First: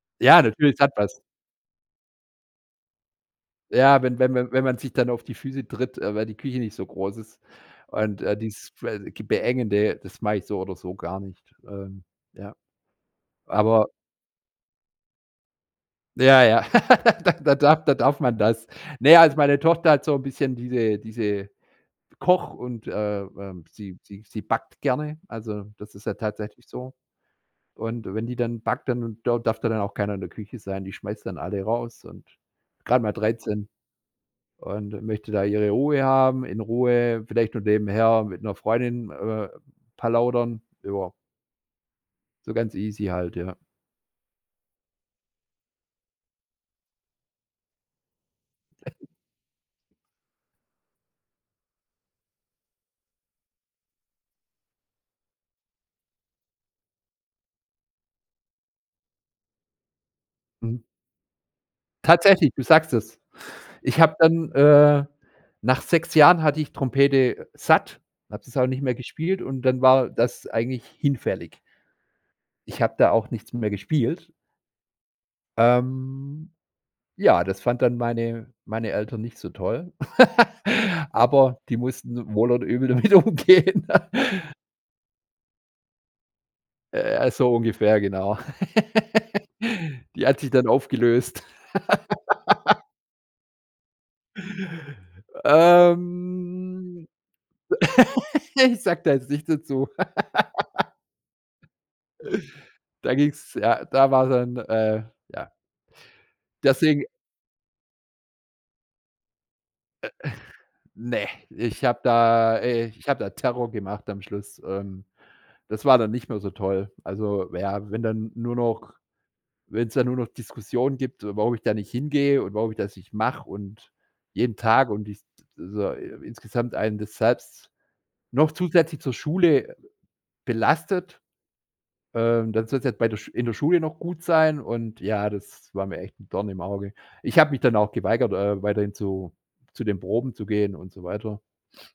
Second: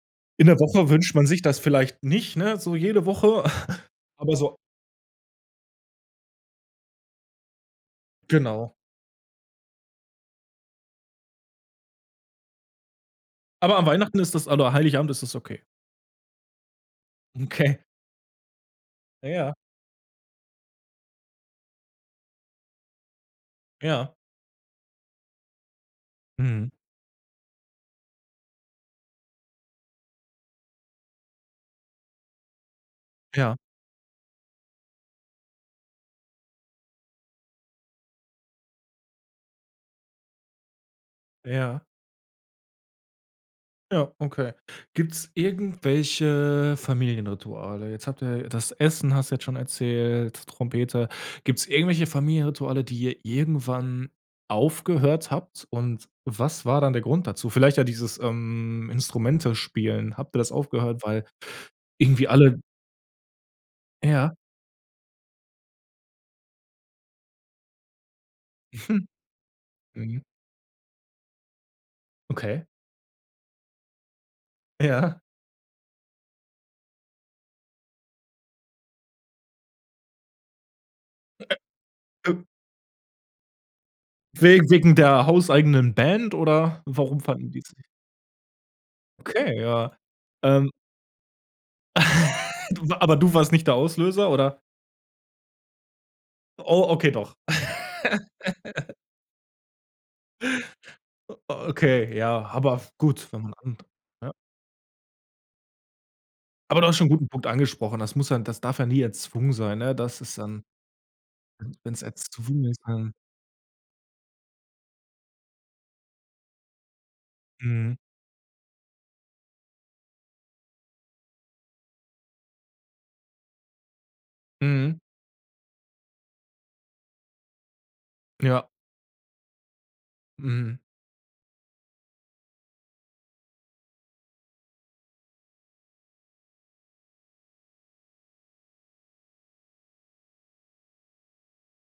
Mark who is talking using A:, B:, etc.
A: Ja,
B: In der
A: natürlich, das
B: Woche
A: hat
B: wünscht
A: was.
B: man sich das vielleicht nicht, ne? So jede Woche,
A: Ja, wenn
B: aber
A: wenn wenn
B: so
A: wenn man sich dann auf die Füße tritt, äh, weil die Küche nicht so groß ist und, äh, dieses
B: Genau.
A: [unintelligible] Beengende, das mag ich so oder so gar nicht. Ähm, ja,
B: Aber an
A: aber
B: Weihnachten ist das oder Heilig Abend ist das okay.
A: Ja, ja, da da
B: Okay.
A: darf da darf man das. Ne, also
B: Ja.
A: meine Tochter hat so 'n bisschen diese diese Koch und, äh, ähm, sie
B: Ja.
A: sie sie backt gerne, also das ist ja tatsächlich
B: Mhm.
A: so. Und wenn die dann backt, dann da darf dann auch keiner in der Küche sein, die schmeißt dann alle raus und gerade mal
B: Ja.
A: 13. Und möchte da ihre Ruhe haben, in Ruhe, vielleicht noch nebenher mit 'ner Freundin, äh, plaudern über
B: Ja.
A: So ganz easy halt, ja.
B: Ja, okay. Gibt's irgendwelche Familienrituale? Jetzt habt ihr das Essen hast du jetzt schon erzählt, Trompete. Gibt's irgendwelche Familienrituale, die ihr irgendwann aufgehört habt? Und, was war dann der Grund dazu? Vielleicht ja dieses, ähm, Instrumente spielen, habt ihr das
A: Mhm.
B: aufgehört, weil irgendwie
A: Tatsächlich,
B: alle
A: du sagst es. Ich habe
B: Ja.
A: dann, äh, nach 6 Jahren hatte ich Trompete satt, habe das auch nicht mehr
B: Hm.
A: gespielt und dann war
B: Mhm.
A: das eigentlich hinfällig.
B: Okay.
A: Ich habe da auch nichts mehr gespielt.
B: Ja.
A: Ähm, ja, das fand dann meine meine Eltern nicht so toll, aber die mussten wohl und übel damit umgehen.
B: Wege wegen der hauseigenen Band oder
A: Äh,
B: warum
A: ja,
B: fanden
A: so
B: die es
A: ungefähr, genau.
B: Okay, ja.
A: Die hat sich dann
B: Ähm
A: aufgelöst.
B: Du wa aber du warst nicht der Auslöser, oder? Oh,
A: Ähm.
B: okay, doch.
A: Ich sage da jetzt nicht dazu.
B: O okay, ja, aber
A: Da
B: gut, wenn
A: ging's
B: man
A: ja, da war
B: ja.
A: dann äh, ja.
B: Aber du hast
A: Deswegen
B: schon 'n guten Punkt angesprochen, das muss ja das darf ja nie erzwungen sein, ne? Das ist, ähm
A: Ne,
B: mhm,
A: ich habe
B: wenn's
A: da
B: erzwungen ist,
A: äh, ich
B: dann
A: habe da Terror gemacht am Schluss. Ähm, das war dann nicht mehr so toll. Also, ja,
B: Mhm.
A: wenn dann nur noch wenn's dann nur noch Diskussionen gibt, warum ich da nicht hingehe und warum ich das nicht mache und jeden Tag
B: Mhm.
A: und ist so i insgesamt einen das selbst noch
B: Ja.
A: zusätzlich zur Schule
B: Mhm.
A: belastet. Ähm, dann sollst du jetzt bei der Sch in der Schule noch gut sein und, ja, das war mir echt 'n Dorn im Auge. Ich habe mich dann auch geweigert, äh, weiterhin zu zu den Proben zu gehen und so weiter.